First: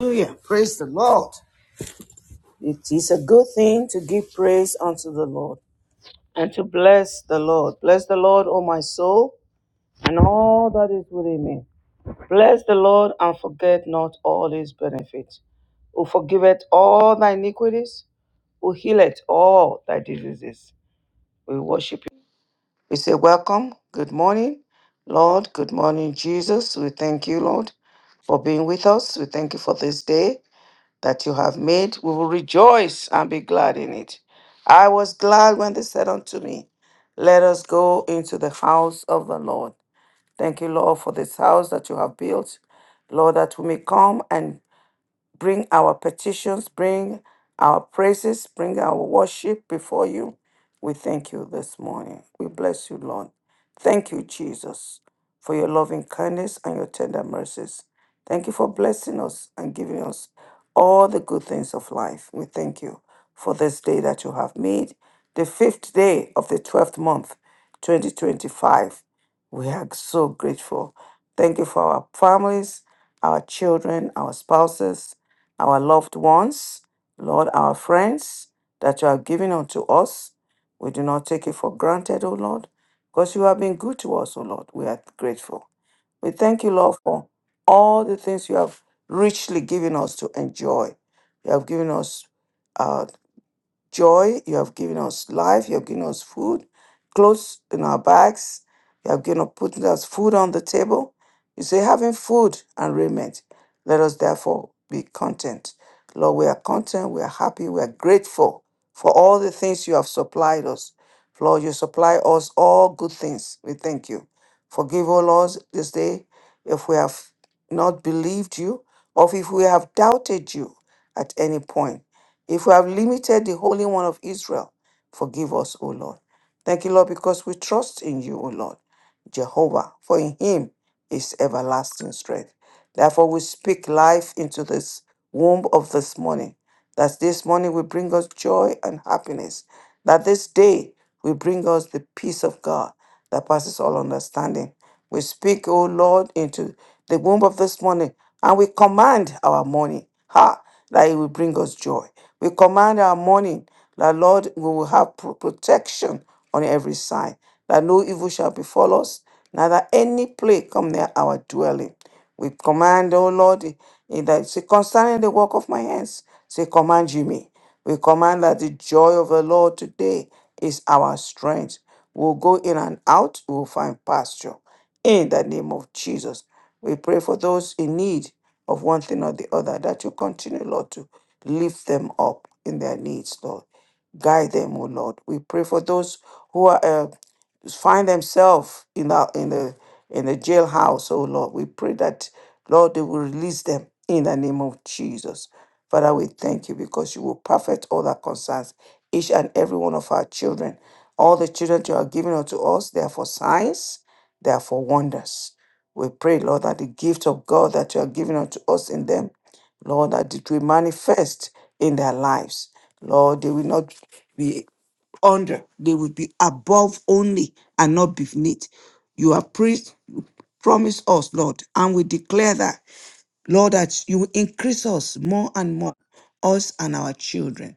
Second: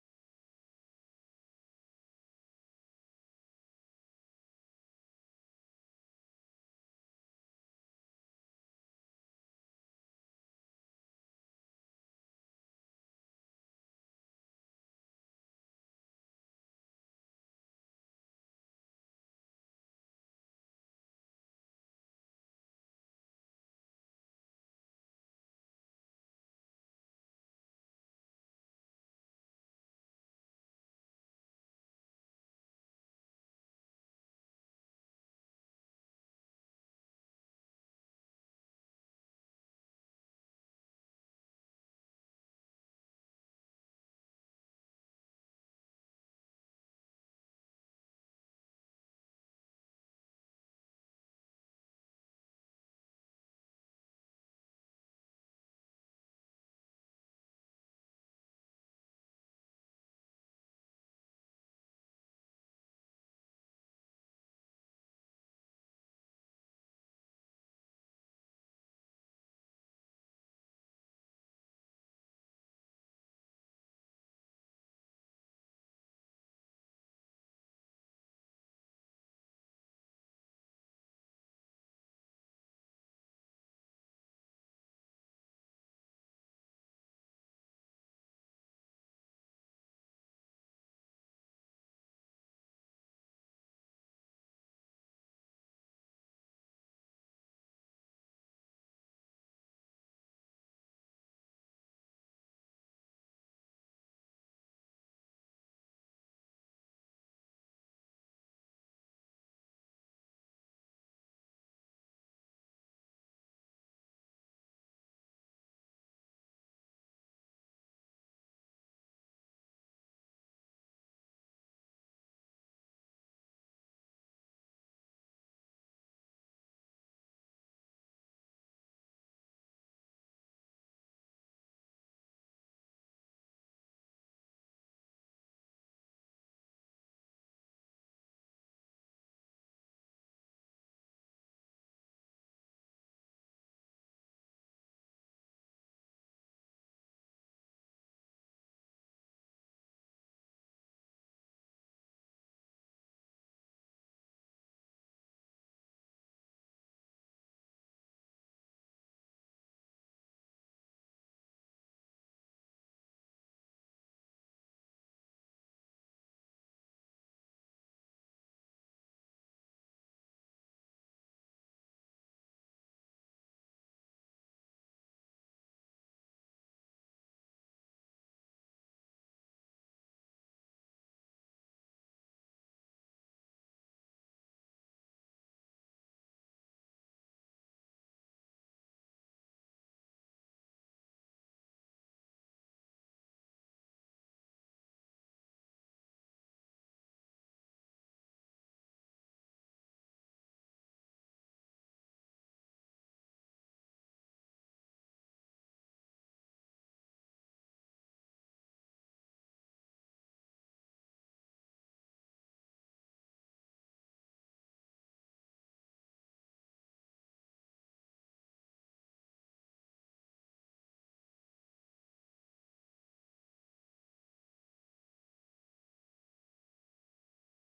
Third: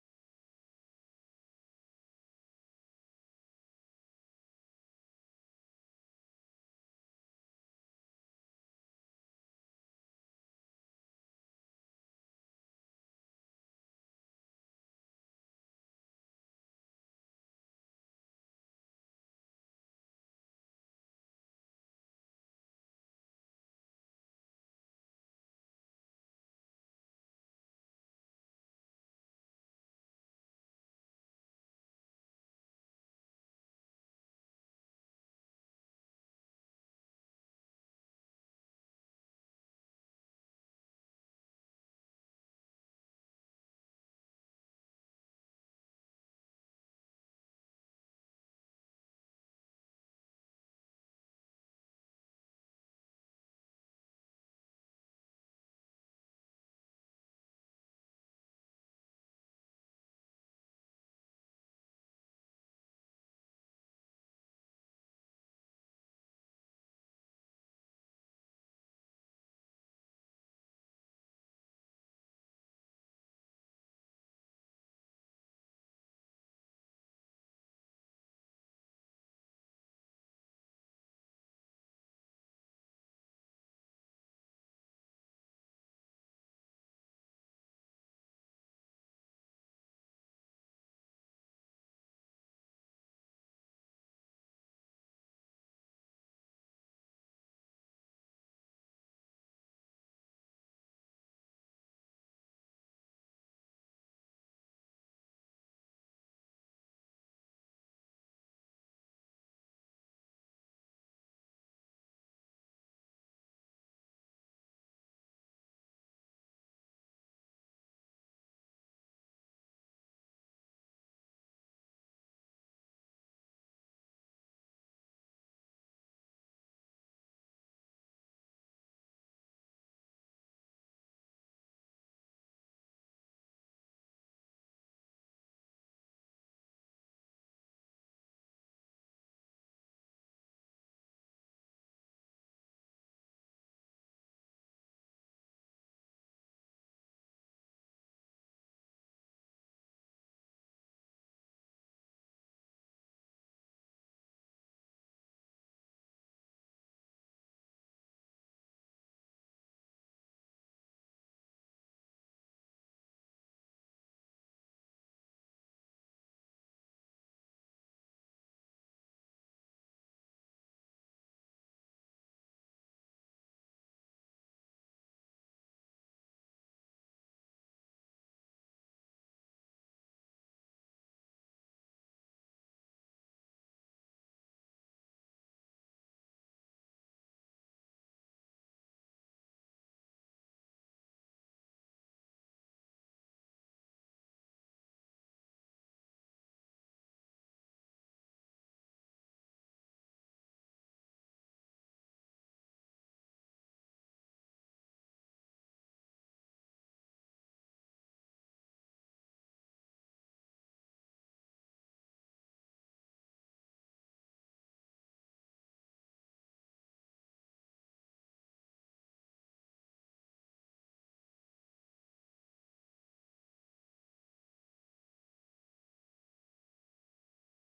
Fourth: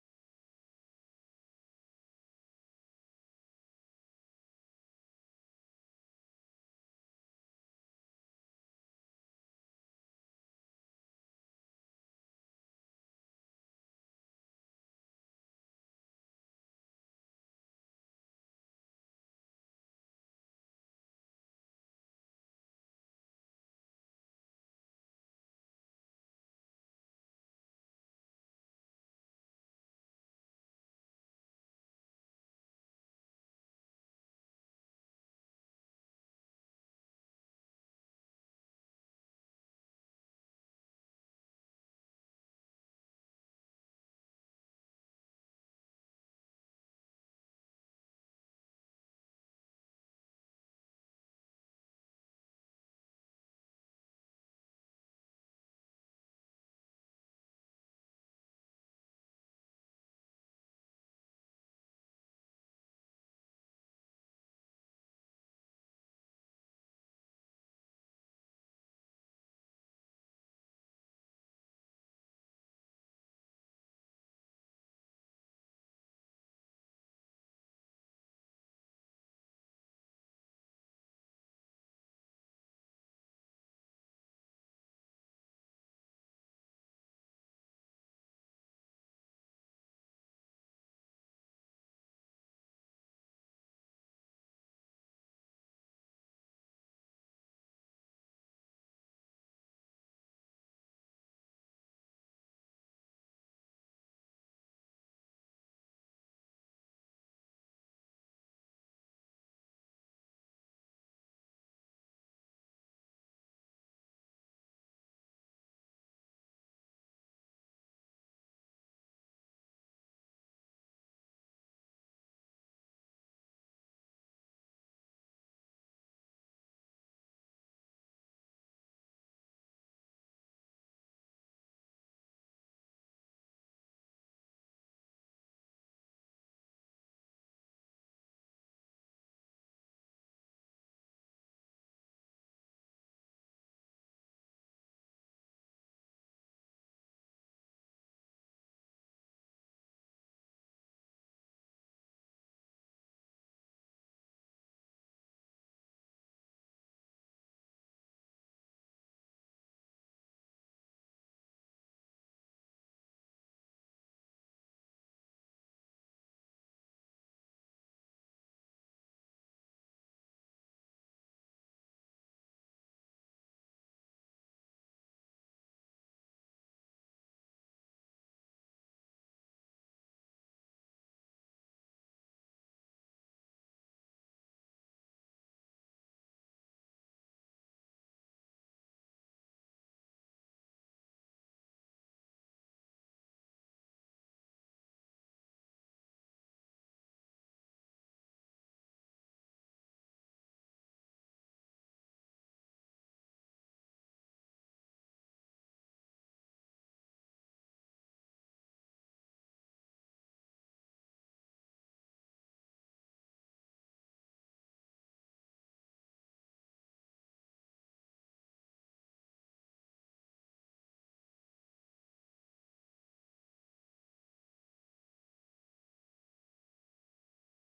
Hallelujah. Praise the Lord. It is a good thing to give praise unto the Lord and to bless the Lord. Bless the Lord, O my soul, and all that is within me. Bless the Lord and forget not all his benefits, who forgiveth all thy iniquities, who healeth all thy diseases. We worship you. We say, Welcome. Good morning, Lord. Good morning, Jesus. We thank you, Lord, for being with us. We thank you for this day. that you have made. We will rejoice and be glad in it. I was glad when they said unto me, Let us go into the house of the Lord. Thank you, Lord, for this house that you have built. Lord, that we may come and bring our petitions, bring our praises, bring our worship before you. We thank you this morning. We bless you, Lord. Thank you, Jesus, for your loving kindness and your tender mercies. Thank you for blessing us and giving us all the good things of life. We thank you for this day that you have made, the fifth day of the 12th month, 2025. We are so grateful. Thank you for our families, our children, our spouses, our loved ones, Lord, our friends that you have given unto us. We do not take it for granted, O Lord, because you have been good to us, O Lord. We are grateful. We thank you, Lord, for all the things you have richly given us to enjoy. You have given us uh joy. You have given us life. You have given us food, clothes in our bags. You have given us putting us food on the table. You say, having food and raiment, let us therefore be content. Lord, we are content. We are happy. We are grateful for all the things you have supplied us. Lord, you supply us all good things. We thank you. Forgive all us this day if we have not believed you or if we have doubted you at any point. If we have limited the Holy One of Israel, forgive us, O Lord. Thank you, Lord, because we trust in you, O Lord, Jehovah, for in him is everlasting strength. Therefore, we speak life into this womb of this morning, that this morning will bring us joy and happiness, that this day will bring us the peace of God that passes all understanding. We speak, O Lord, into the womb of this morning, and we command our morning, ha, that it will bring us joy. We command our morning, that Lord, we will have pro- protection on every side, that no evil shall befall us, neither any plague come near our dwelling. We command, oh Lord, in that say, concerning the work of my hands, say, command you me. We command that the joy of the Lord today is our strength. We'll go in and out, we'll find pasture. In the name of Jesus, we pray for those in need of one thing or the other that you continue, Lord, to lift them up in their needs, Lord. Guide them, O Lord. We pray for those who are uh, find themselves in the in the in the jailhouse, oh Lord. We pray that Lord they will release them in the name of Jesus. Father, we thank you because you will perfect all that concerns each and every one of our children. All the children you are giving unto us, they are for signs, they are for wonders. We pray, Lord, that the gift of God that you are giving unto us in them, Lord, that it will manifest in their lives. Lord, they will not be under. They will be above only and not beneath. You have preached, promised us, Lord, and we declare that, Lord, that you will increase us more and more, us and our children.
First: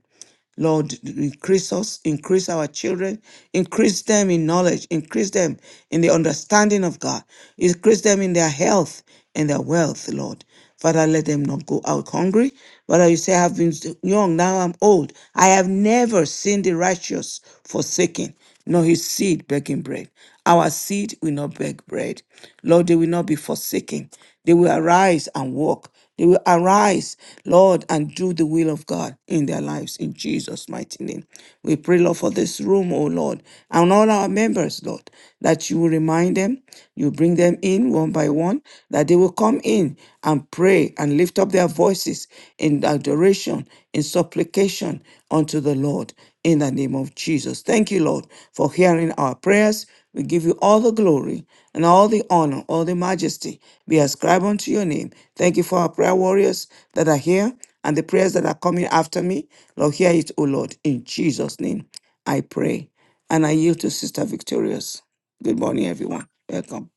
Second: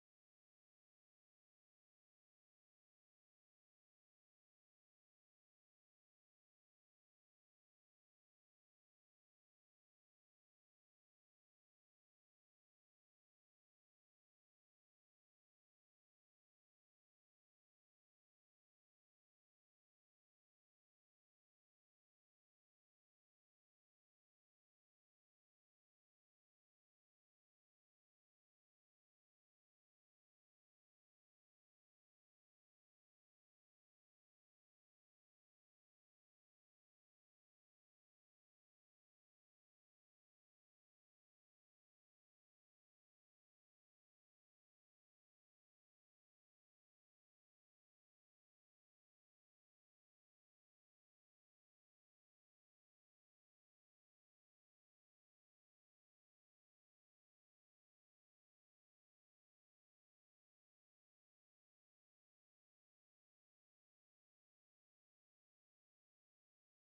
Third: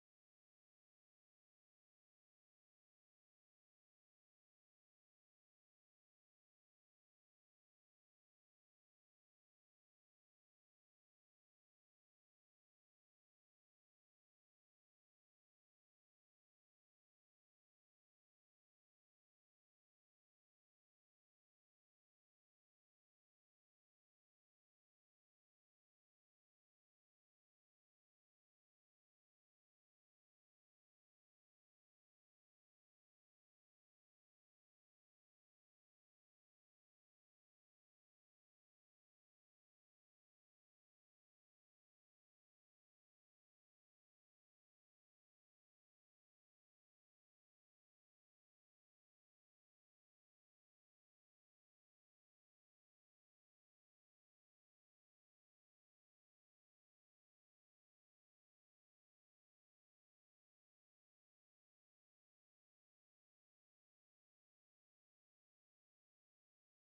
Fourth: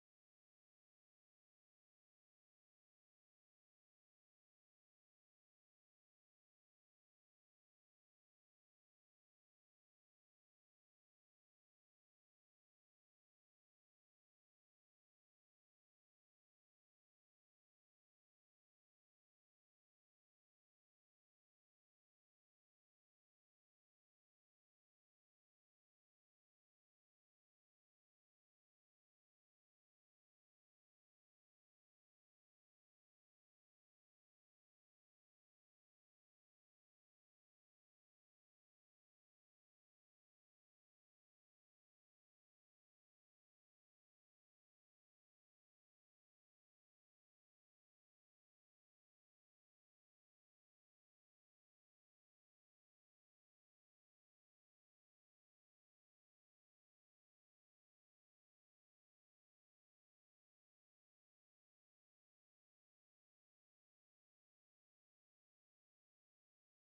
Lord, increase us, increase our children, increase them in knowledge, increase them in the understanding of God, increase them in their health and their wealth, Lord. Father, let them not go out hungry. Father, you say, I've been young, now I'm old. I have never seen the righteous forsaken, nor his seed begging bread. Our seed will not beg bread. Lord, they will not be forsaken. They will arise and walk. They will arise, Lord, and do the will of God in their lives in Jesus' mighty name. We pray, Lord, for this room, oh Lord, and all our members, Lord, that you will remind them, you bring them in one by one, that they will come in and pray and lift up their voices in adoration, in supplication unto the Lord in the name of Jesus. Thank you, Lord, for hearing our prayers. We give you all the glory and all the honor, all the majesty be ascribed unto your name. Thank you for our prayer warriors that are here and the prayers that are coming after me. Lord, hear it, O Lord. In Jesus' name, I pray. And I yield to Sister Victorious. Good morning, everyone. Welcome.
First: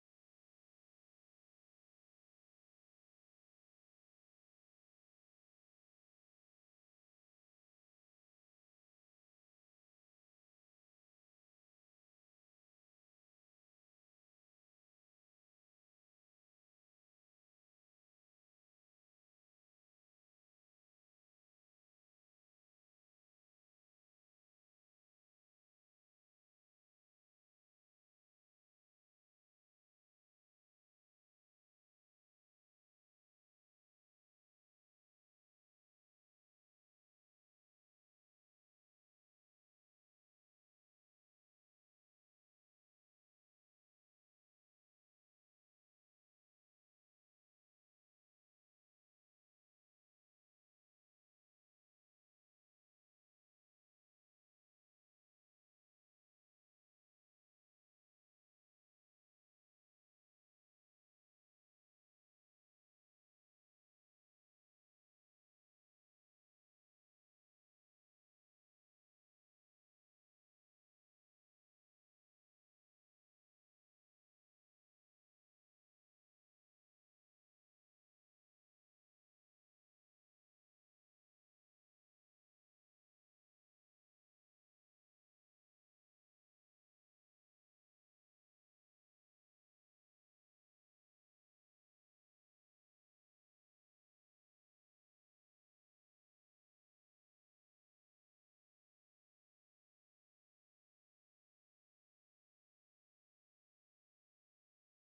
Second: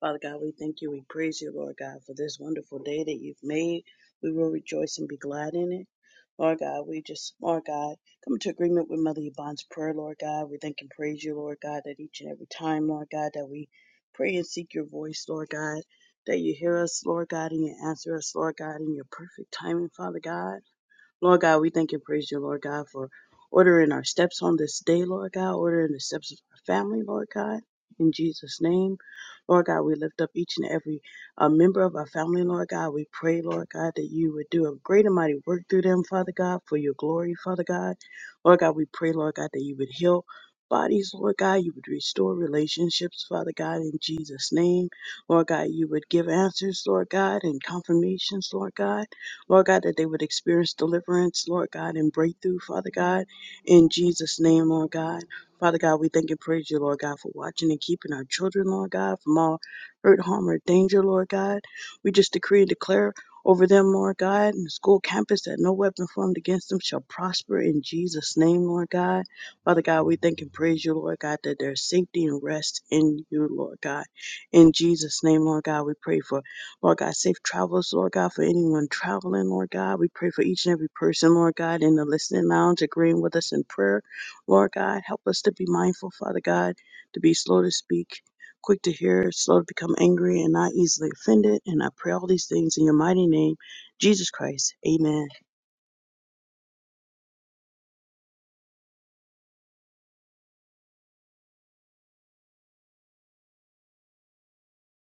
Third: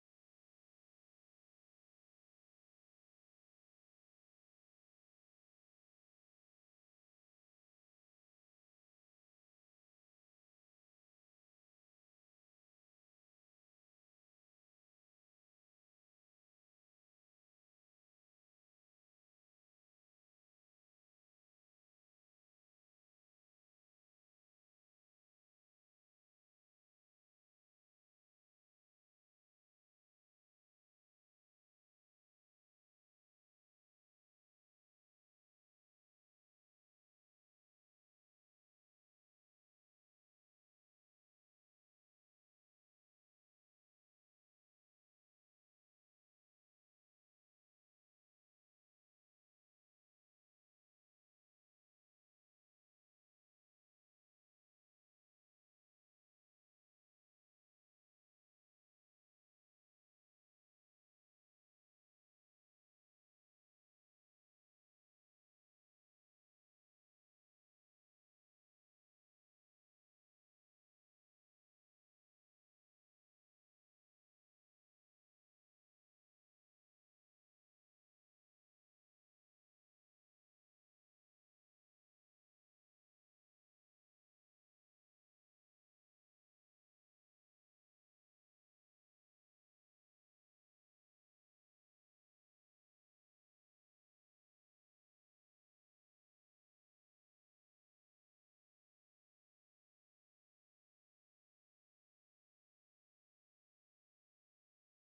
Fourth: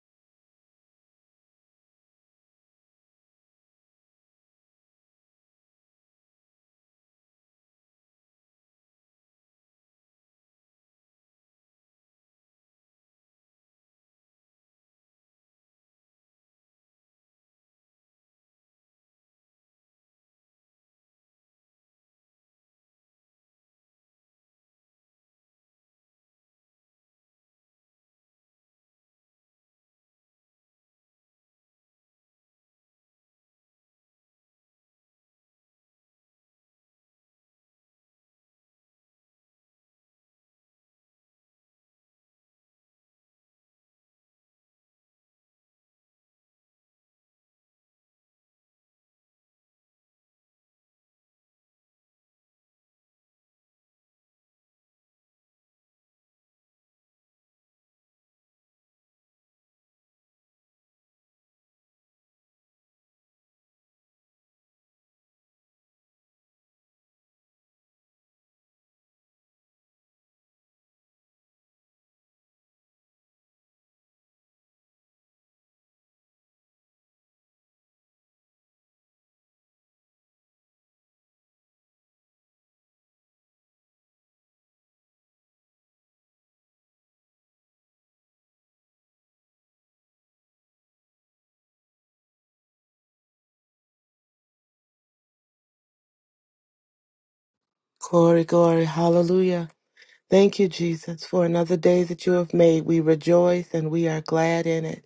Father God, we thank you. We praise you, Lord God, for this wonderful day that you've made. We will rejoice and be glad in it. Lord God, we just, Lord God, come into agreement with Mother Yvonne's prayer, Lord God. We thank and praise you, Lord God, that each and every time, Lord God, that we pray and seek your voice, Lord God, that you hear us, Lord God, and you answer us, Lord God, in your perfect timing, Father God. Lord God, we thank and praise you, Lord God, for ordering our steps on this day, Lord God, ordering the steps of our family, Lord God, in Jesus' name. Lord God, we lift up each and every uh, member of our family, Lord God. We pray, Lord God, that you would do a great and mighty work through them, Father God, for your glory, Father God. Lord God, we pray, Lord God, that you would heal bodies, Lord God. You would restore relationships, Father God, in Jesus' name. Lord God, you would give answers, Lord God, and confirmations, Lord God. Lord God, that they would experience deliverance, Lord God, and breakthrough, Father God, in Jesus' name, Lord God. Father God, we thank and praise you, Lord God, for watching and keeping our children, Lord God, from all hurt, harm, or danger, Lord God. We just decree and declare over them, Lord God, and the school campus that no weapon formed against them shall prosper in Jesus' name, Lord God. Father God, we thank and praise you, Lord God, that there's safety and rest in you, Lord God. In Jesus' name, Lord God, we pray for. Lord God, safe travels, Lord God, for anyone traveling, Lord God. We pray for each and every person, Lord God, in the listening lounge, agreeing with us in prayer. Lord God, help us to be mindful, Father God, to be slow to speak, quick to hear, slow to become angry, and not easily offended. And I pray all these things in your mighty name, Jesus Christ. Amen. Glory, glory, hallelujah. Thank you, Jesus, for another day that you have made. We rejoice and we are glad in it.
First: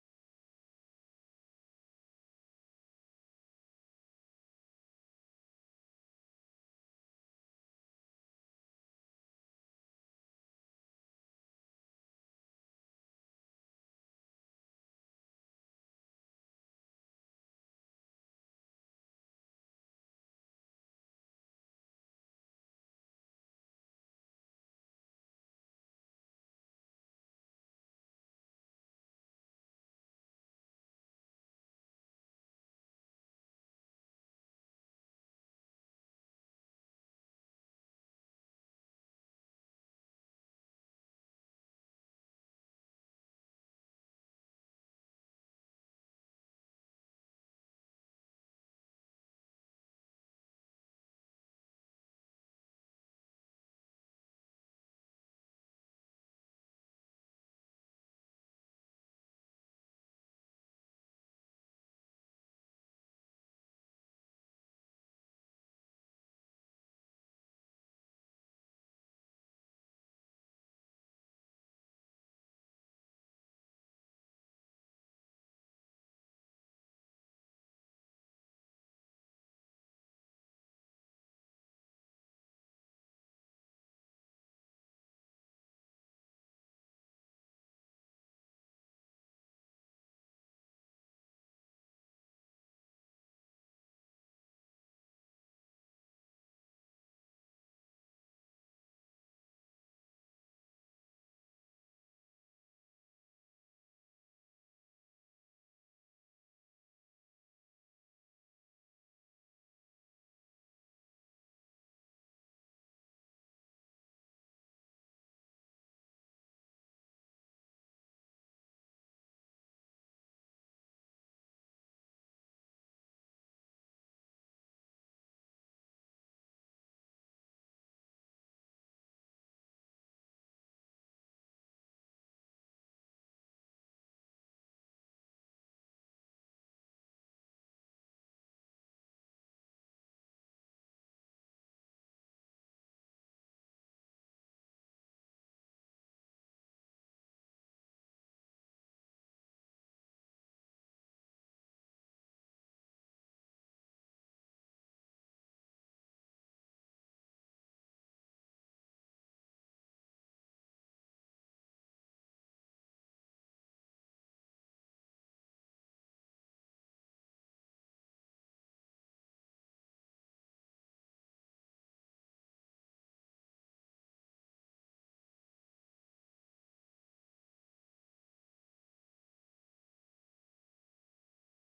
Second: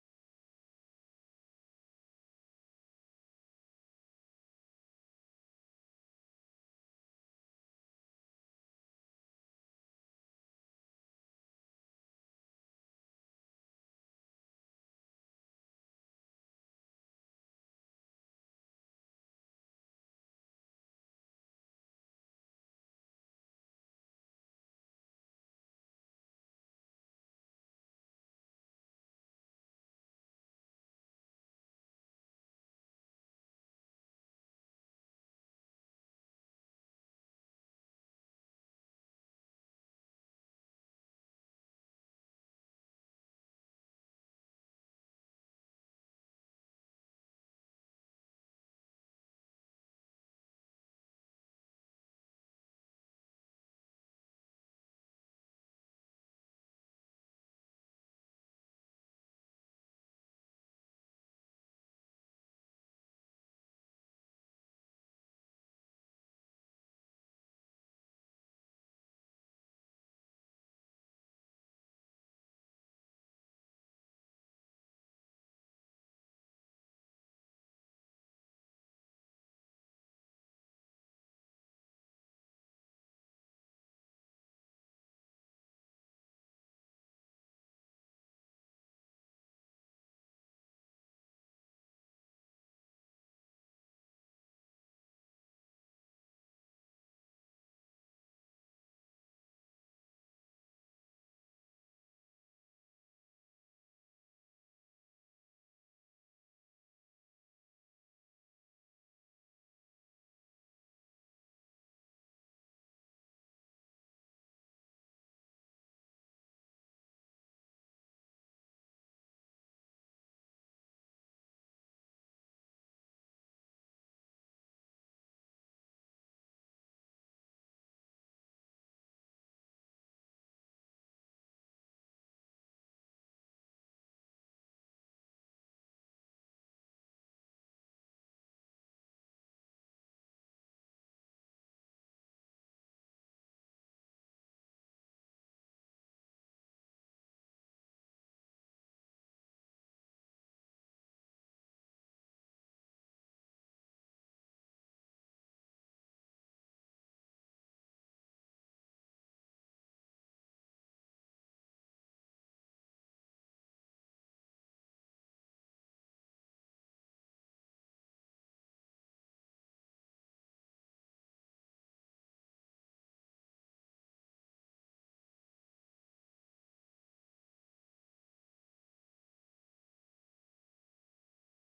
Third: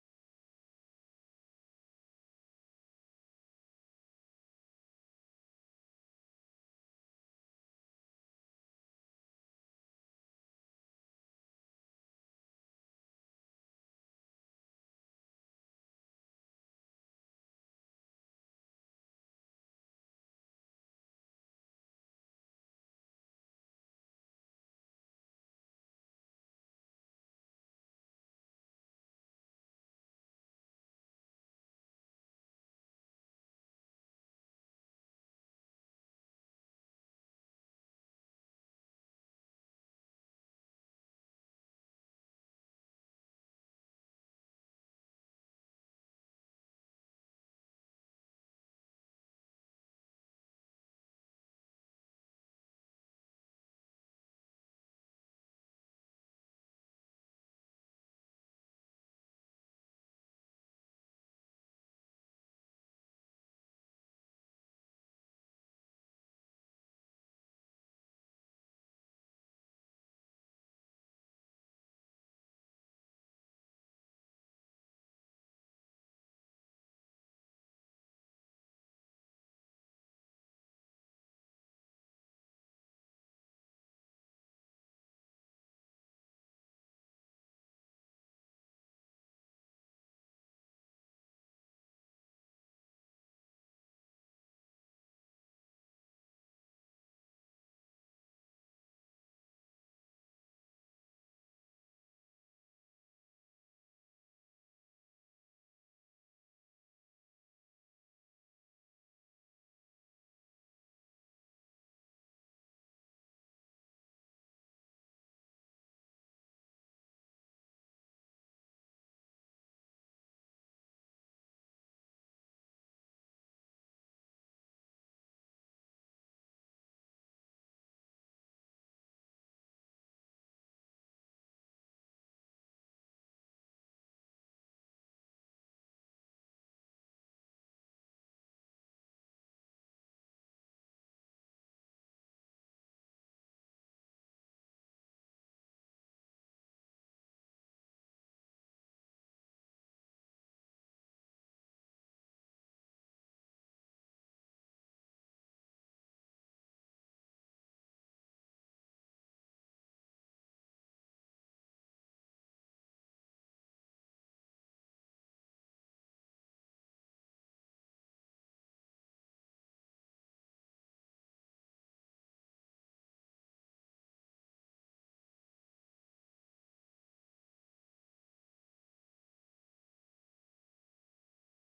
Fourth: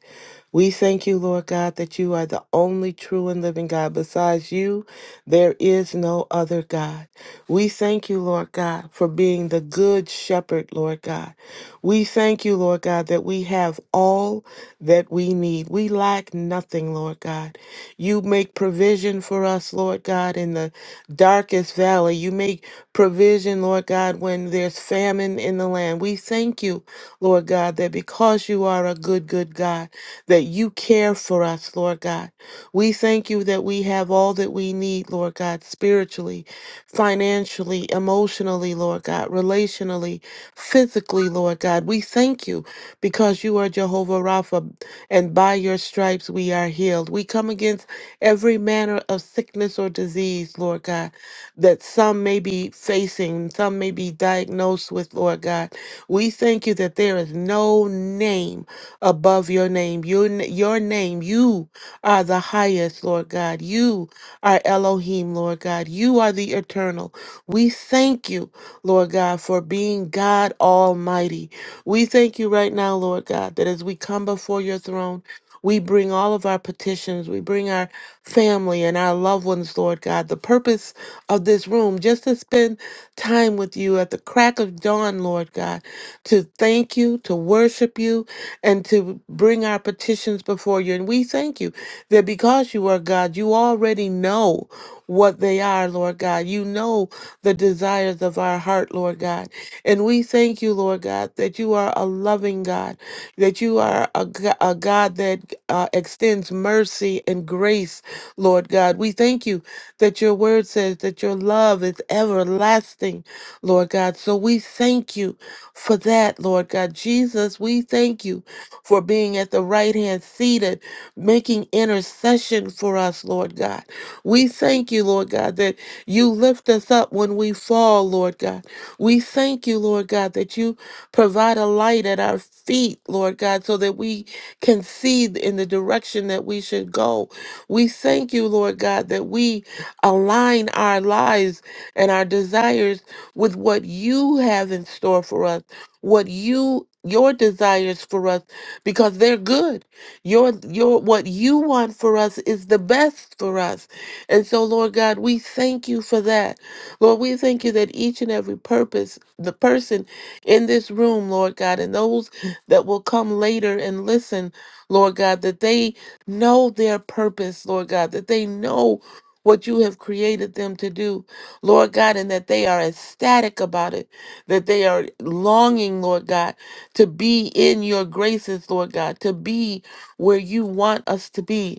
We thank you, Lord God, that you are the only true and living God. Besides you, there is no other God. We thank you, Lord God, for being the good shepherd, Lord God. We thank you, Lord God, that we have all that we need. We lack nothing, Lord God. You make provision for us, Lord God, in the darkest valley. You make provision, Lord God, when there's famine in the land. We thank you, Lord God, that because because you are a good, good God, that you care for us, Lord God. We thank you that we have all that we need, Lord God, spiritually, financially, emotionally, Lord God, relationally, physically, Lord God. We thank you because you are Jehovah Rapha, and by your stripes we are healed. We come against every manner of sickness or disease, Lord God that some may be facing, some may be diagnosed with, Lord God. We thank you that there is no name above your name. Your, n- your name, you are the highest, Lord God. You are Elohim, Lord God. You are the eternal. We thank you, Lord God, for being God Almighty. We thank you right now, Lord God, that as we come before your throne, we bring all of our petitions. We bring our family and our loved ones, Lord God. The purpose of this room, just to spend time with you at the crack of dawn, Lord God, to thank you, to worship you, and to bring our petitions before you. And we thank you that because you are God, you already know what they are, Lord God. You know the desires of our heart, Lord God. And we thank you, Lord God, that you are a loving God that you are a, G- a God that uh, extends mercy and grace, Lord God. We thank you that your word says that your love is everlasting, Lord God. So we thank you for that, Lord God. Jesus, we thank you for being at the right hand seated, making intercession for us, Lord God. We thank you, Lord God, that you lift us up when we fall, Lord God. We thank you, Lord God, that you provide a light at our feet, Lord God, so that we can see in the direction that we should go. We thank you, Lord God, that we align our lives and our desires with what you have in store for us, what you your desires for us because they're good. Your your what you want for us is the best for us. And so, Lord God, we thank you for that. Lord, we thank you that each and every purpose, the person in this room, Lord God, and those that will come later and listen, Lord God, that they know their purpose, Lord God, that they know what you have created them to do, Lord God, and that they are ecstatic about it, that they are longing, Lord God, to be in your graces, Lord God, to be where you want us to be.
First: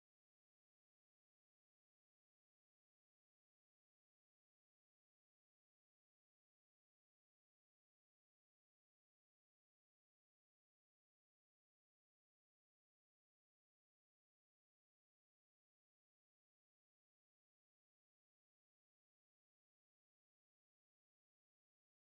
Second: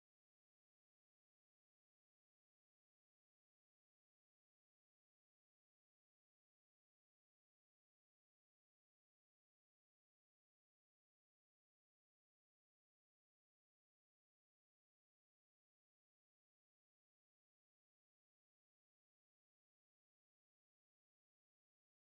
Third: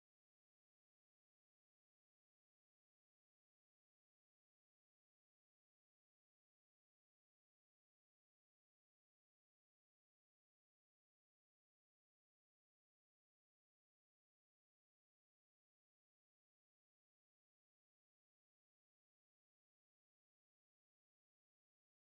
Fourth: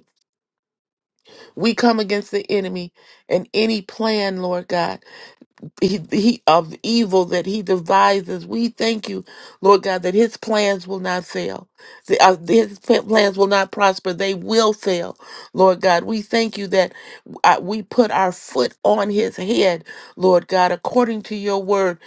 We come against the enemy and any plan, Lord God, he, he, of evil that he devises. We thank you, Lord God, that his plans will not fail. The- uh, His p- plans will not prosper. They will fail. Lord God, we thank you that uh, we put our foot on his head, Lord God, according to your word.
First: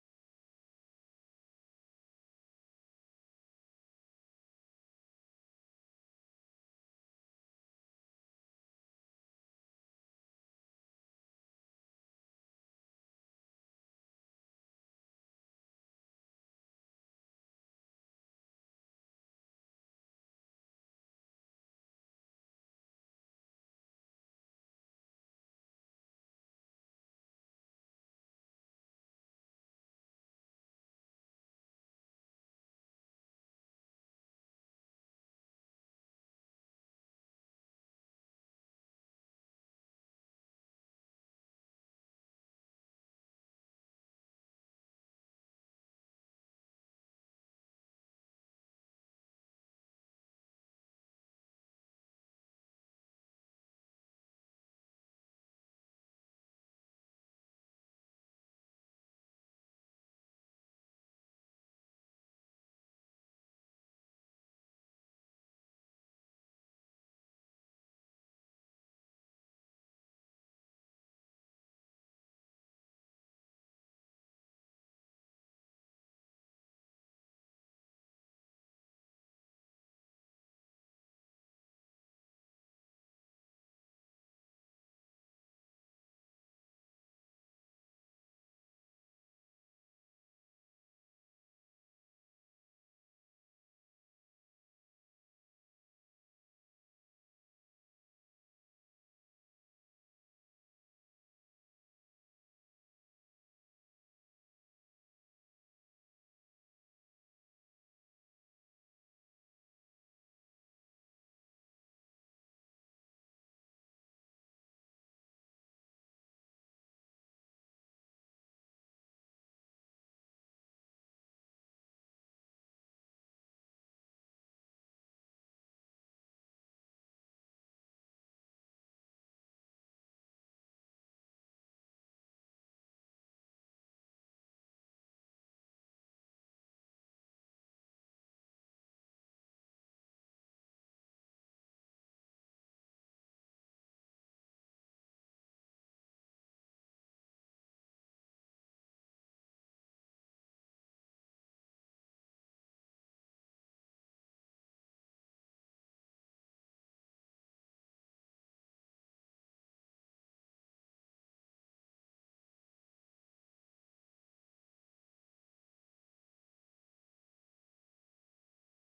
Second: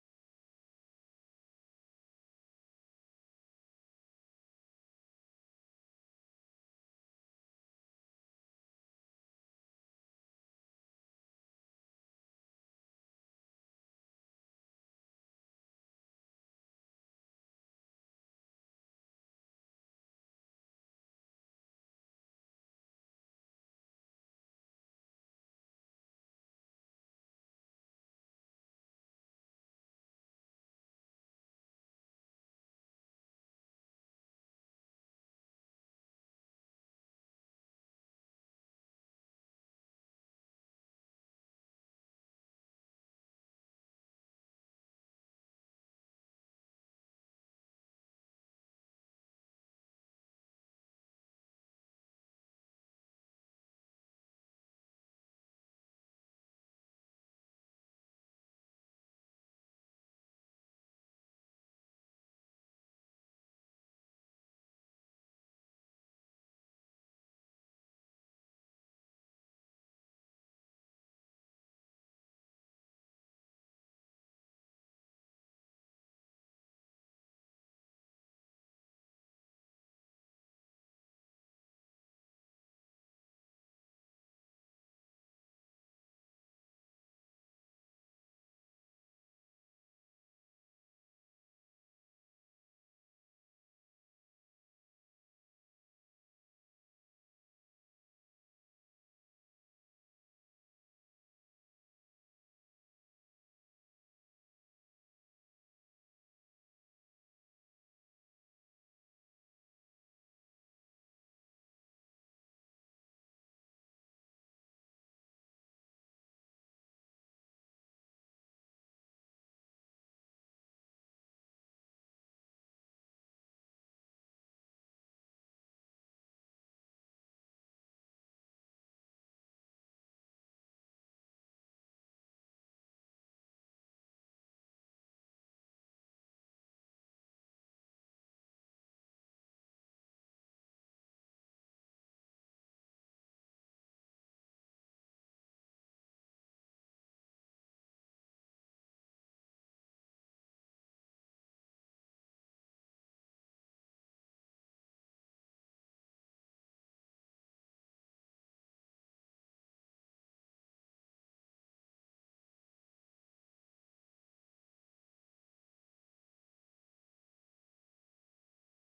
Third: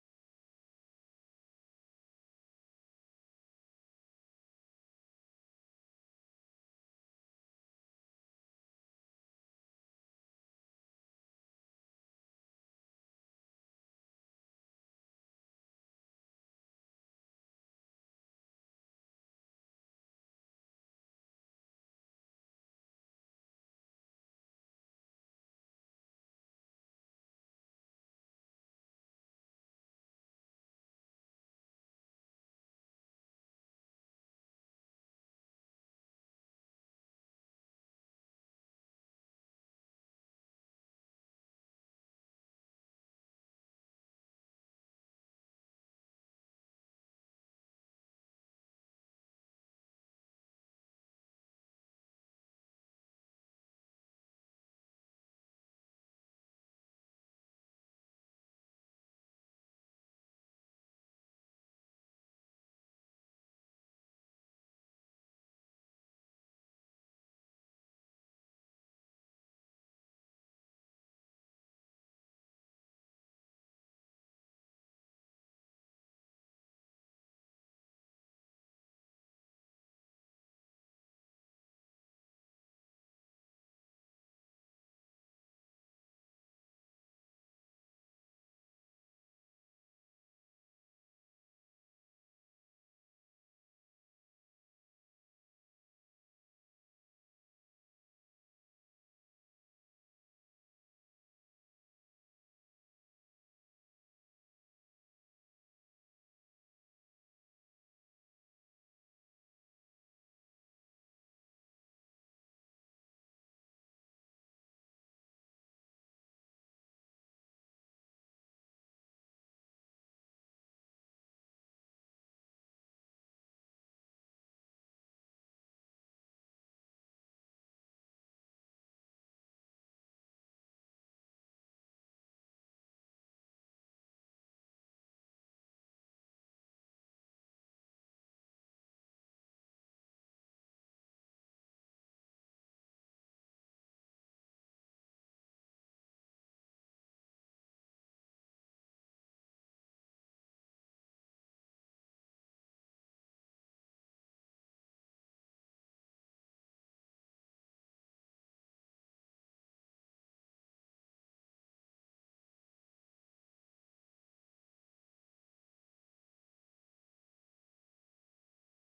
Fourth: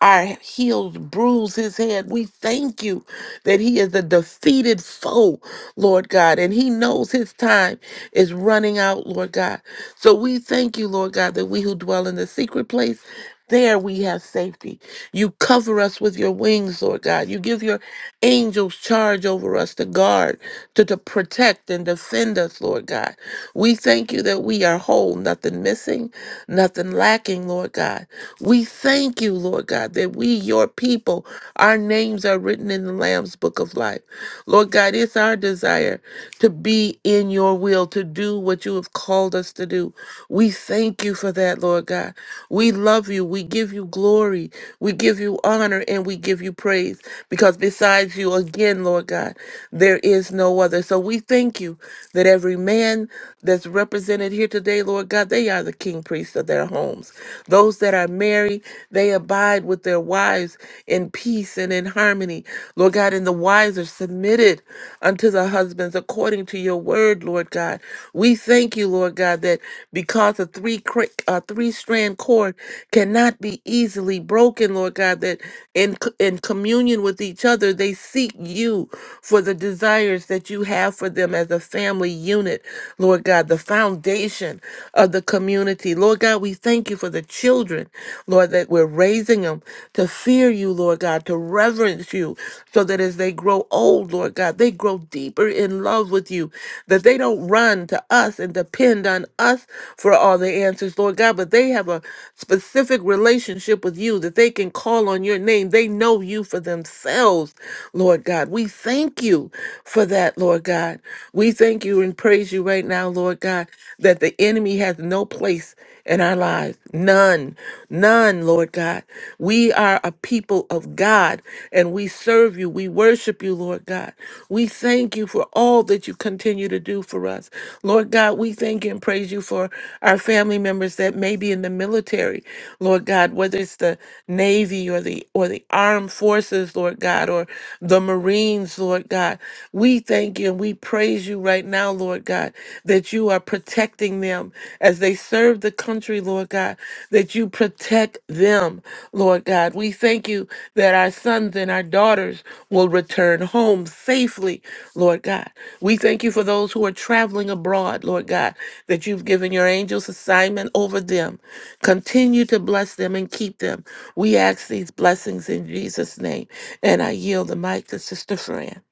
Our heels bruise his head. We thank you that he is a defeated foe, Lord God, and he knows his time is running out, Lord God. So we thank you, Lord God, that we who dwell in the secret place there we have safety. You cover us with your wings, Lord God. You give your angels charge over us to guard, to, to protect and defend us, Lord God. We thank you that we are whole, nothing missing, nothing lacking, Lord God. We thank you, Lord God, that we, your people, our names are written in the Lamb's book of life. Lord God, it's our desire to be in your will, to do what you have called us to do. We thank you for that, Lord God. We love love you. We give you glory. We give you honor and we give you praise because besides you, again, Lord God, there is no other. So we thank you that every man that's represented here today, Lord God, they are the king priests of their homes. Those that are married, they abide with their wives in peace and in harmony. Lord God, and the wives are submitted unto the husbands according to your word, Lord God. We thank you, Lord God, that because a three crick, uh, three strand cord Lord, cannot be easily broken, Lord God, that in, c- in communion with each other, they seek you for the desires that you have for them as a family unit, Lord God, the foundation of the community. Lord God, we thank you for the children, Lord, that we're raising them to fear you, Lord God, to reverence you, so that as they grow old, Lord God, they grow deeper in love with you, that they don't run to us and depend on us for all the answers, Lord God, but they have a specific relationship with you, that they can call on your name. They know you for themselves, Lord God. We thank you for that, Lord God. We thank you and praise you right now, Lord God, that the enemy has no place in our lives. None, none, Lord God. We are a people of God and we serve you. We worship you, Lord God. We thank you for all that you continue to do for us. Lord God, we thank you and praise you for our family members that may be in the middle military, Lord God, whether it's the Navy or the or the armed forces, Lord God, or the Marines, Lord God. We thank you and we praise you right now, Lord God, that you are protecting them as they serve the country, Lord God, that you protect them, Lord God. We thank you that our sons and our daughters will return home safely, Lord God. We thank you for those who are traveling abroad, Lord God, that you've given your angels assignment over them, Continue to bless them and keep them. We ask these blessings in Jesus' name. And I yield the mic to Sister Fran.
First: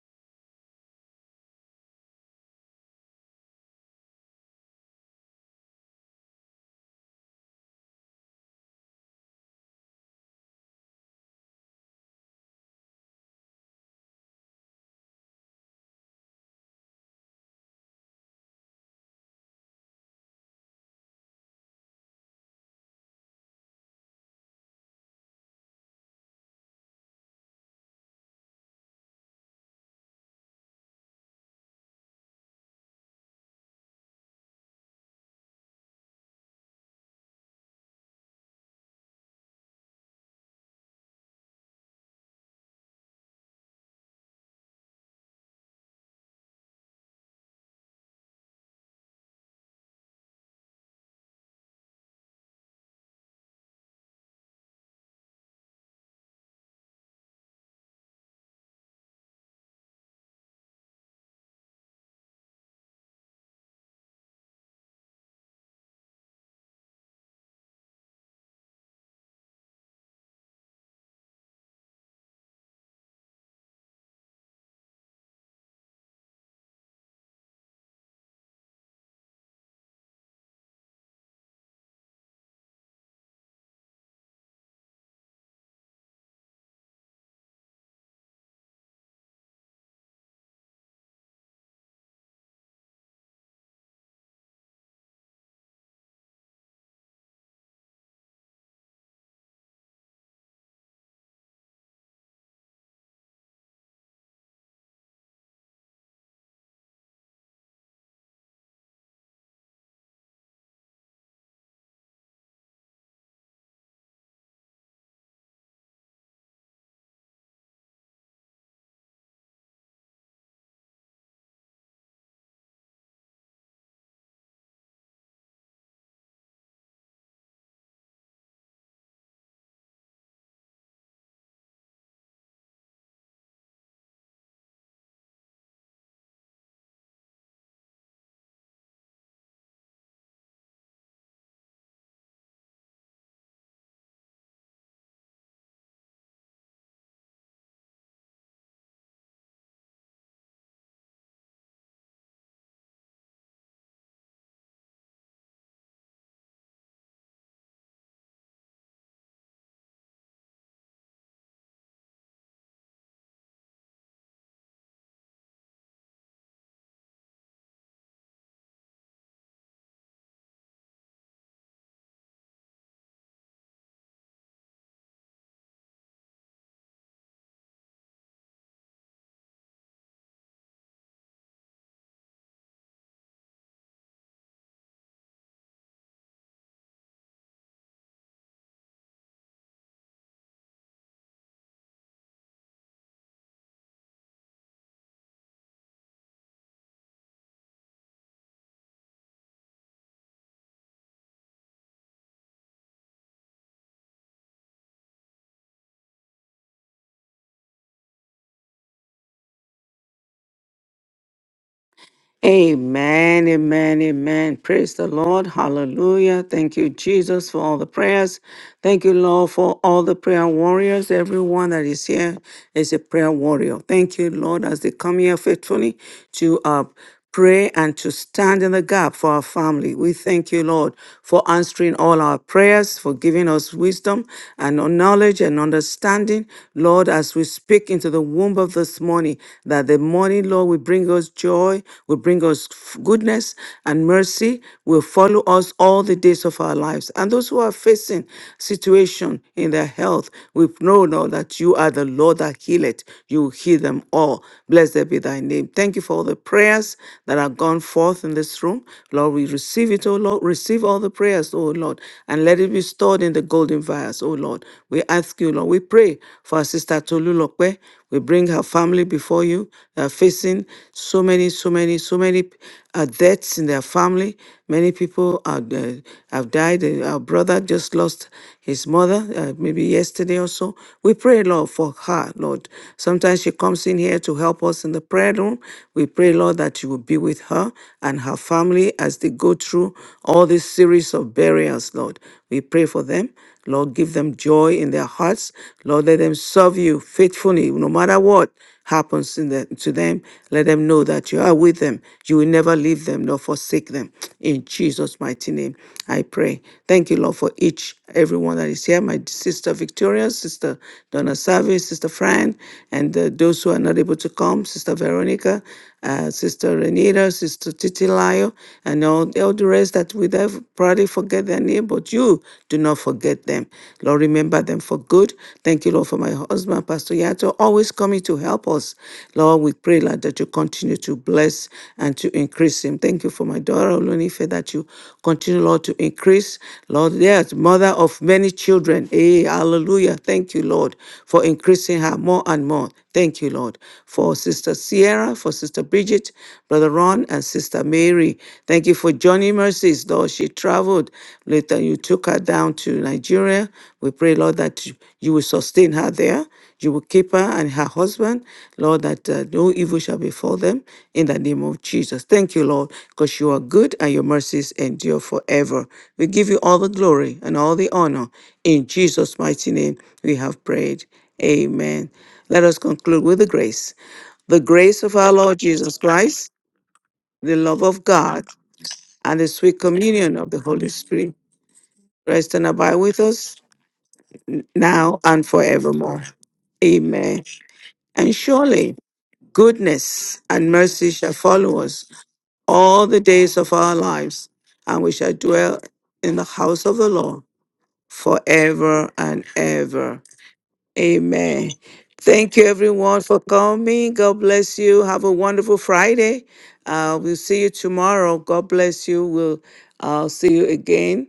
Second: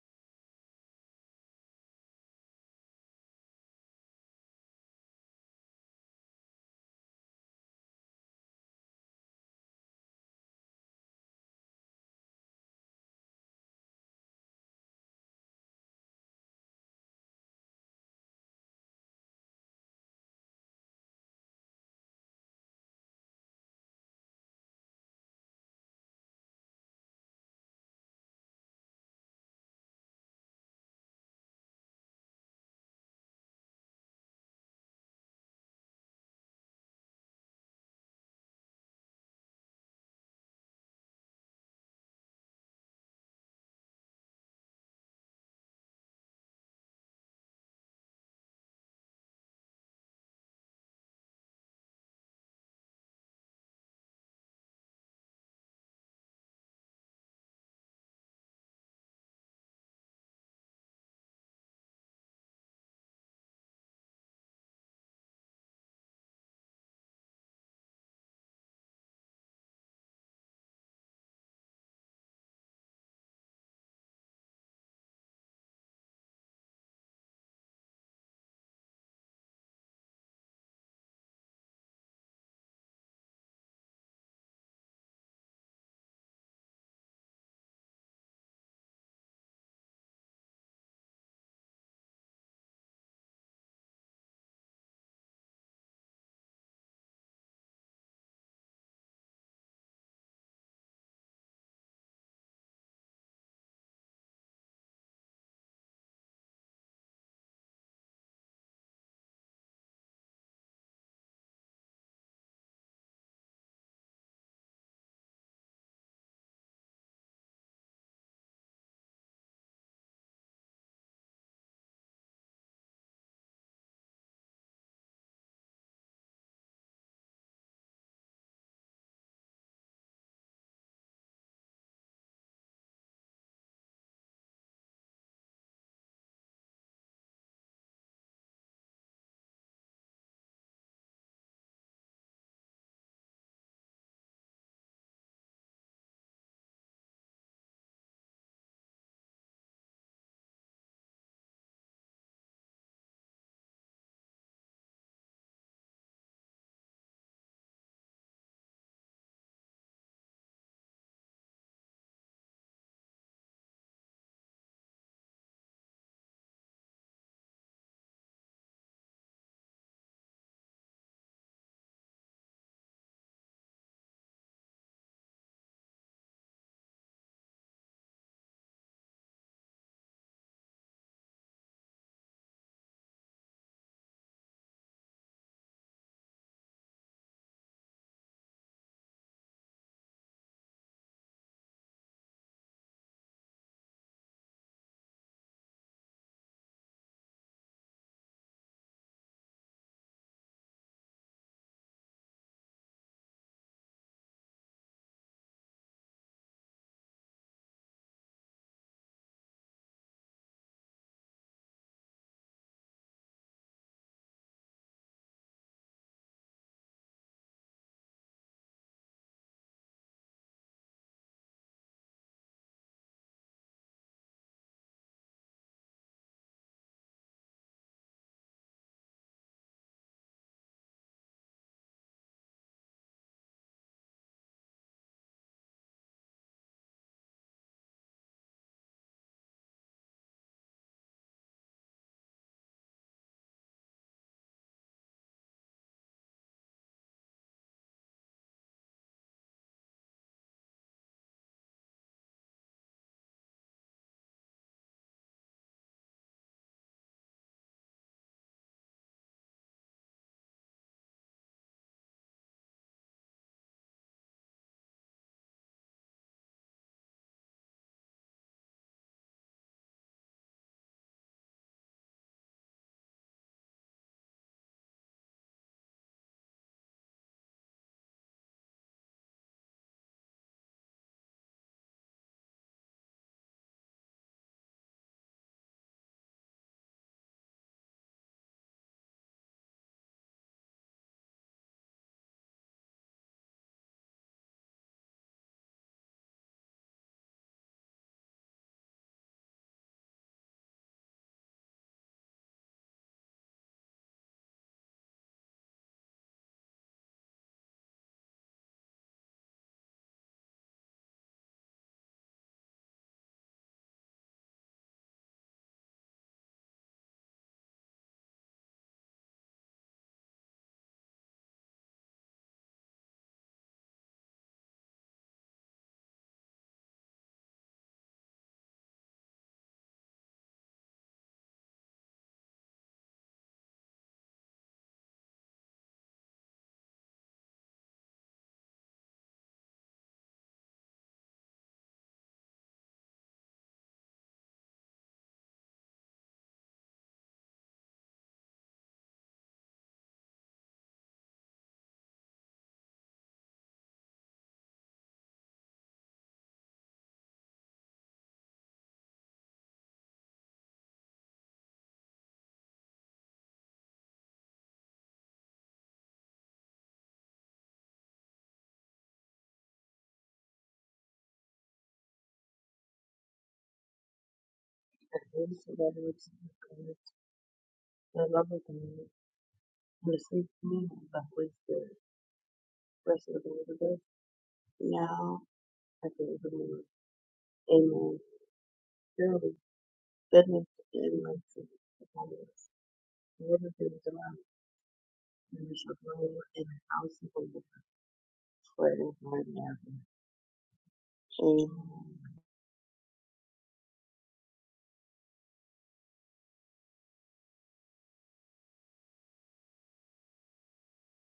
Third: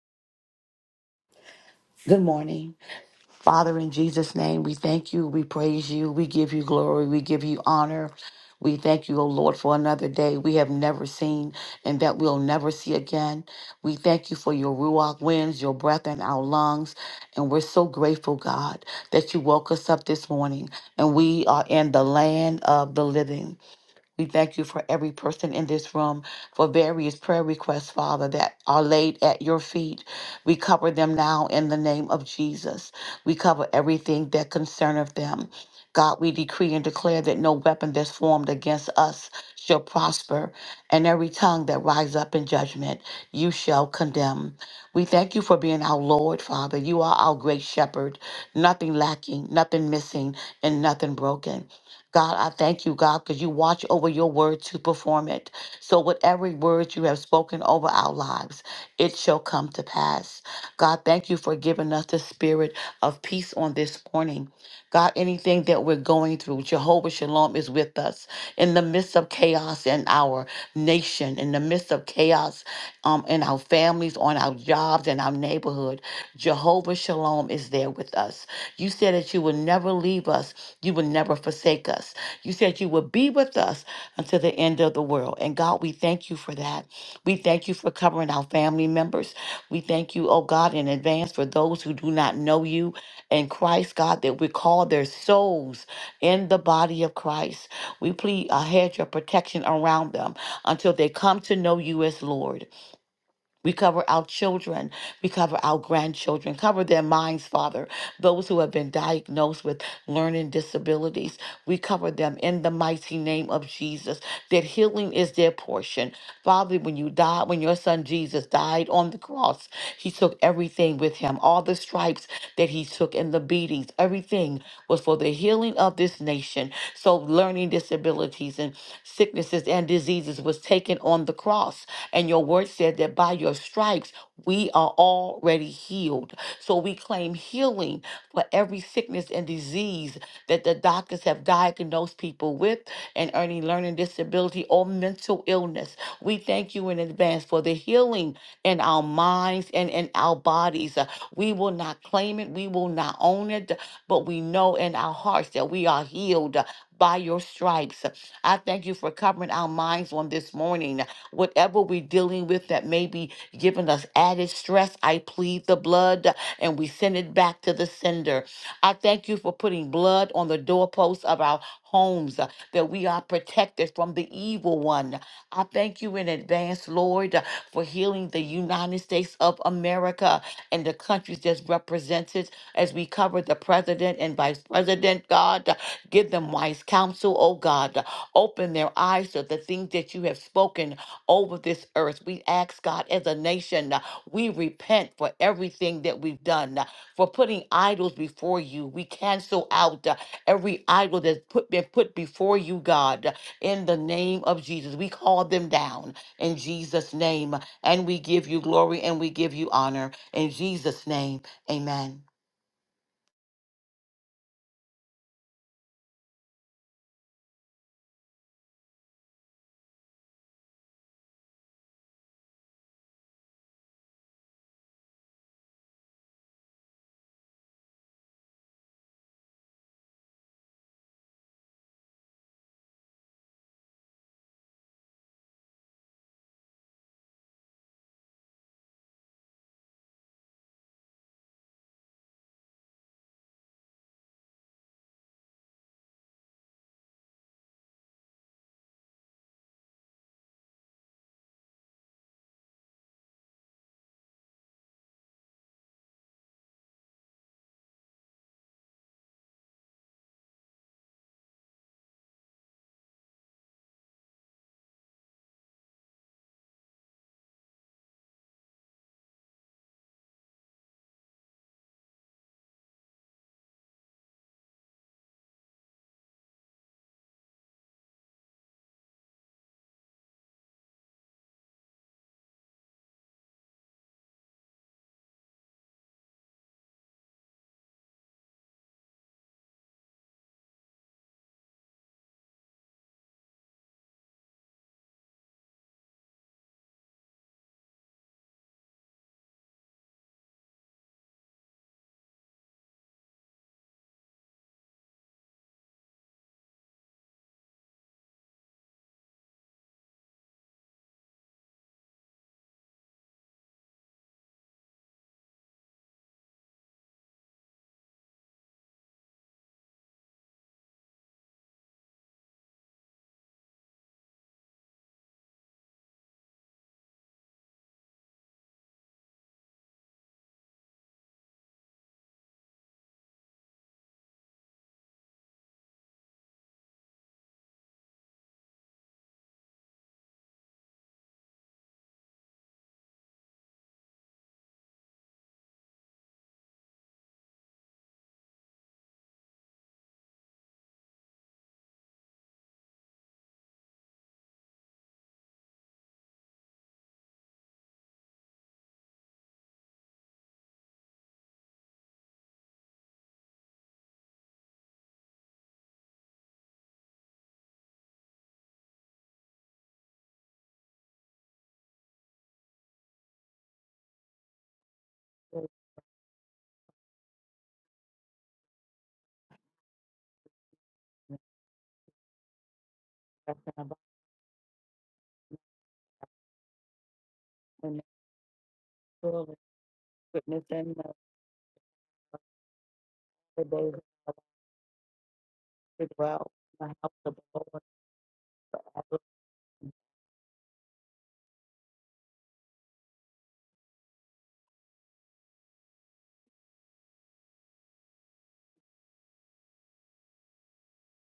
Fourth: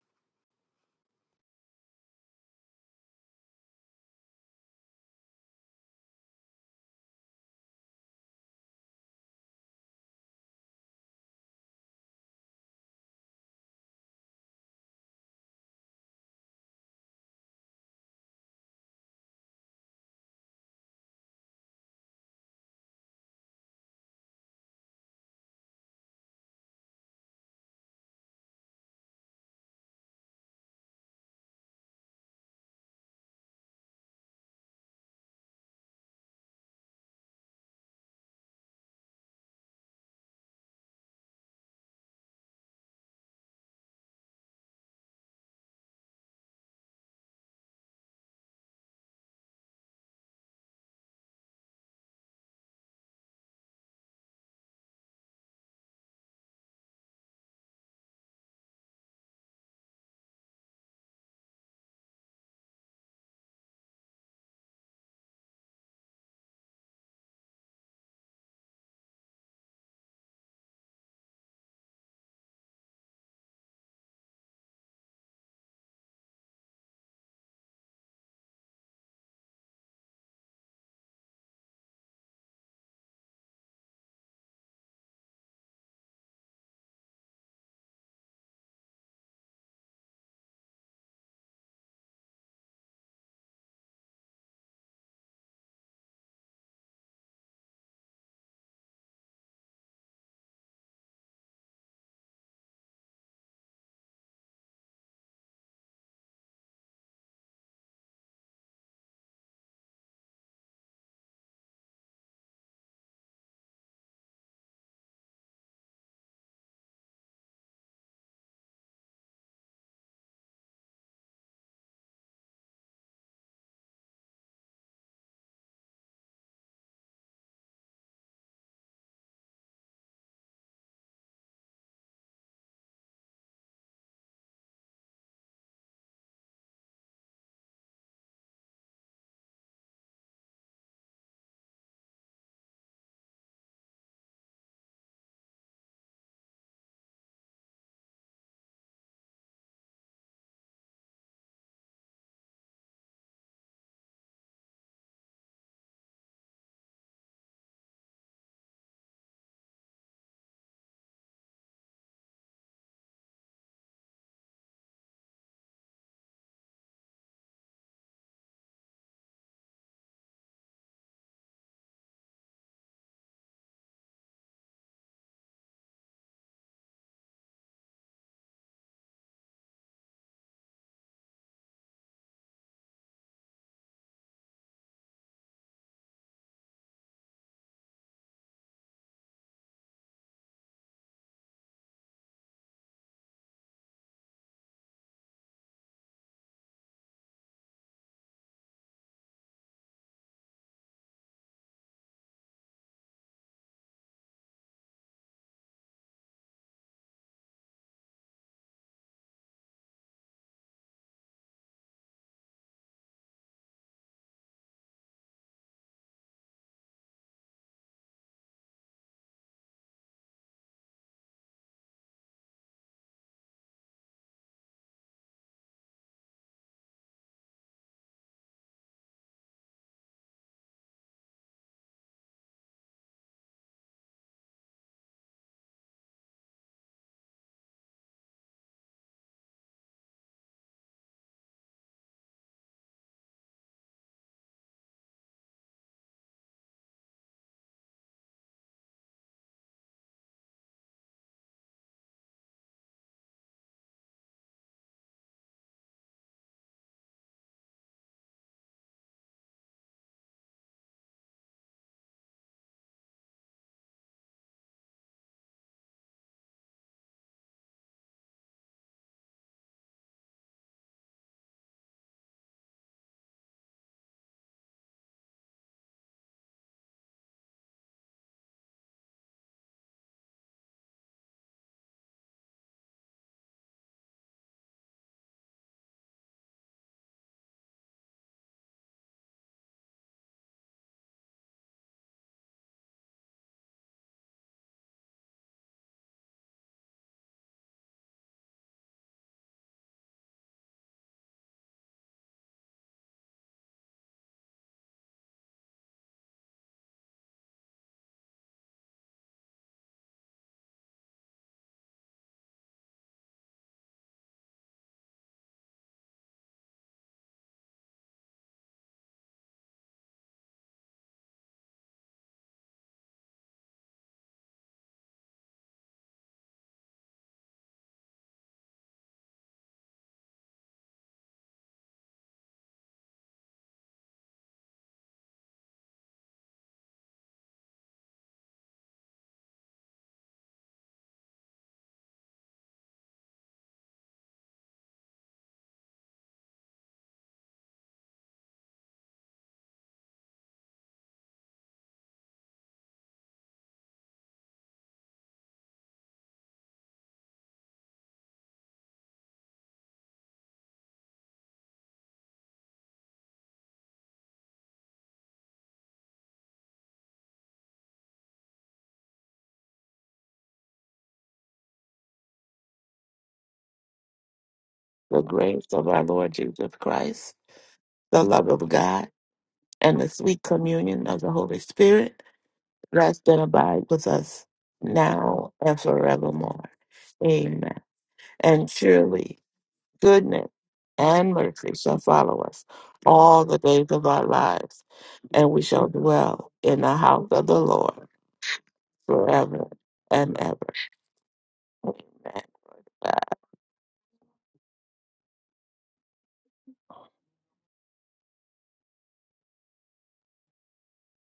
Good morning. Father, in Jesus' name, we thank you, we praise you, we give you glory, we give you honor. We thank you, O Lord, for another day we have never seen and that we'll never see again. We thank you for your Ruach winds, your breath in our lungs. And we're so grateful, God, that you woke us up this morning and we are in the land of the living. We thank you for every person in this room for various prayer requests, Father, that are laid at your feet. We cover them now in the name of Jesus. We cover everything that concerneth them. God, we decree and declare that no weapon that's formed against us shall prosper, and every tongue that rise up in judgment, you shall condemn. We thank you for being our Lord, Father. You are our great shepherd, nothing lacking, nothing missing, and nothing broken. God, I thank you, God, because you watch over your word to perform it. So, whatever every word you have spoken over our lives, it shall come to pass. God, thank you for giving us the spirit of peace on this morning. God, anything that we're going through, Jehovah Shalom is with us in the midst of chaos in our nation, in the midst of chaos um, in our families, on our jobs, in our neighborhood. Jehovah Shalom is there with us. You said that you would never leave us you will never forsake us. You said you will be with us until the end of the world. And God, we thank you for that. We thank you for covering our family members. We thank you, oh God, in advance for those who do not know you in Christ, God, that we call their souls in the body of Christ. We plead a hedge of protection around them until they come to know you as Lord. We cover our children. We cover our grandchildren. Cover their minds, Father. Those who have been diagnosed with learning disabilities, we cover them in the mighty name of Jesus. That healing is their portion. Father, when you died, when your son Jesus died on the cross, he took everything with him, all the stripes that he took and the beatings, everything was for the healing of this nation. So learning disabilities and sicknesses and diseases was taken on the cross. And your word said that by your stripes, we are already healed. So we claim healing for every sickness and disease that the doctors have diagnosed people with and any learning disability or mental illness. We thank you in advance for the healing in our minds and in our bodies. Uh, We will not claim it, we will not own it, but we know in our hearts that we are healed. uh, By your stripes. Uh, I thank you for covering our minds on this morning. Uh, Whatever we're dealing with that may be giving us added stress, I plead the blood uh, and we send it back to the sender. I thank you for putting blood on the doorposts of our homes, uh, that we are protected from the evil one. I thank you in advance, Lord, uh, for healing the United States of America and the countries that's represented as we cover the president and vice president, God. Uh, Give them wise counsel, oh God. Uh, Open their eyes to the things that you have spoken over this earth. We ask, God, as a nation, uh, we repent for everything that we've done for putting idols before you. We cancel out uh, every idol that's put, been put before you, God, in the name of Jesus. We call them down in Jesus' name, and we give you glory and we give you honor. In Jesus' name, amen. Amen, amen, amen. Praise the Lord. Hallelujah. Thank you, Jesus, for all the prayers. Thank you, Lord, for all the prayer warriors. Everyone that is here is a prayer warrior. Thank you, Lord, as they come here faithfully to uh, pray and to stand in the gap for our family. We thank you, Lord, for answering all our prayers, for giving us wisdom and knowledge and understanding, Lord, as we speak into the womb of this morning money, that the money, Lord, will bring us joy, will bring us goodness and mercy, will follow us all the days of our lives. And those who are facing situation in their health, we know now that you are the Lord that healeth. You heal them all. Blessed be thy name. Thank you for all the prayers that have gone forth in this room. Lord, we receive it, O Lord. Receive all the prayers, O Lord, and let it be stored in the golden vials, O Lord. We ask you, Lord. We pray for our sister Tolu we bring her family before you. They are facing so many, so many, so many uh, deaths in their family. Many people are, uh, have died. Uh, Our brother just lost his mother, uh, maybe yesterday or so. We pray, Lord, for her, Lord. Sometimes she comes in here to help us in the prayer room. We pray, Lord, that you will be with her and her family as they go through all this series of burials, Lord. We pray for them. Lord, give them joy in their hearts. Lord, let them serve you faithfully, no matter what happens in the, to them. Let them know that you are with them. You will never leave them nor forsake them. In Jesus' mighty name, I pray. Thank you, Lord, for each, everyone that is here. My sister Victoria, sister Donna Savi, sister Fran, and uh, those who are not able to come, sister Veronica, uh, sister Renita, sister Titilayo, and all, all the rest that with they probably forget their name, but you do not forget them. Lord, remember them for good. Thank you, Lord, for my husband, Pastor Yato, always coming to help us. Lord, we pray, Lord, that you continue to bless and to increase him. Thank you for my daughter, Olunife, that you continue, Lord, to increase. Lord, yes, mother of many children. Hey, hallelujah. Thank you, Lord, for increasing her more and more. Thank you, Lord, for Sister Sierra, for Sister Bridget, Brother Ron. Yvonne and Sister Mary. Thank you for Johnny mercies, Lord. She traveled later. You took her down to Nigeria. We pray, Lord, that you you will sustain her there. You will keep her and her husband, Lord, that uh, no evil shall befall them in the name of Jesus. Thank you, Lord, because you are good and your mercies endure forever. We give you all the glory and all the honor. In Jesus' mighty name, we have prayed. Amen. Let us conclude with the grace. The grace of the The our Lord grace grace of of our Jesus our Lord Jesus Lord Christ, Jesus Christ, Christ, the love of the the God, love love of of God, God, and the sweet and the and the communion sweet sweet of the Holy communion communion of of the the Spirit Holy Holy Spirit Spirit rest and abide with rest rest and and us abide with abide us with us now now and now and and forevermore. forevermore. forevermore. Amen. Amen. Amen. And And surely surely Surely goodness goodness goodness and mercy and shall and mercy mercy follow shall us upon follow us. us all the all days All the the of days our days of of I our life, lives, lives, and we shall and we and we dwell shall shall dwell in the dwell in the in house the of the house house of the Lord of the Lord Lord forever forever and and forever ever. ever. and ever. Amen. Amen. Amen. Thank you, God. everyone, for coming. God bless you. Have a wonderful Friday. Uh, we'll see you tomorrow. God bless you. We'll uh, see you again.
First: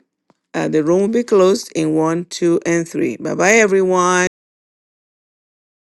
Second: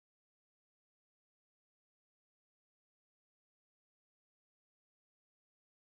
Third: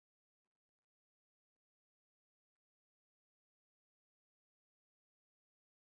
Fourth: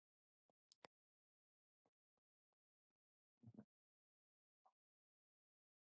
Uh, the room will be closed in one, two, and three. Bye bye, everyone.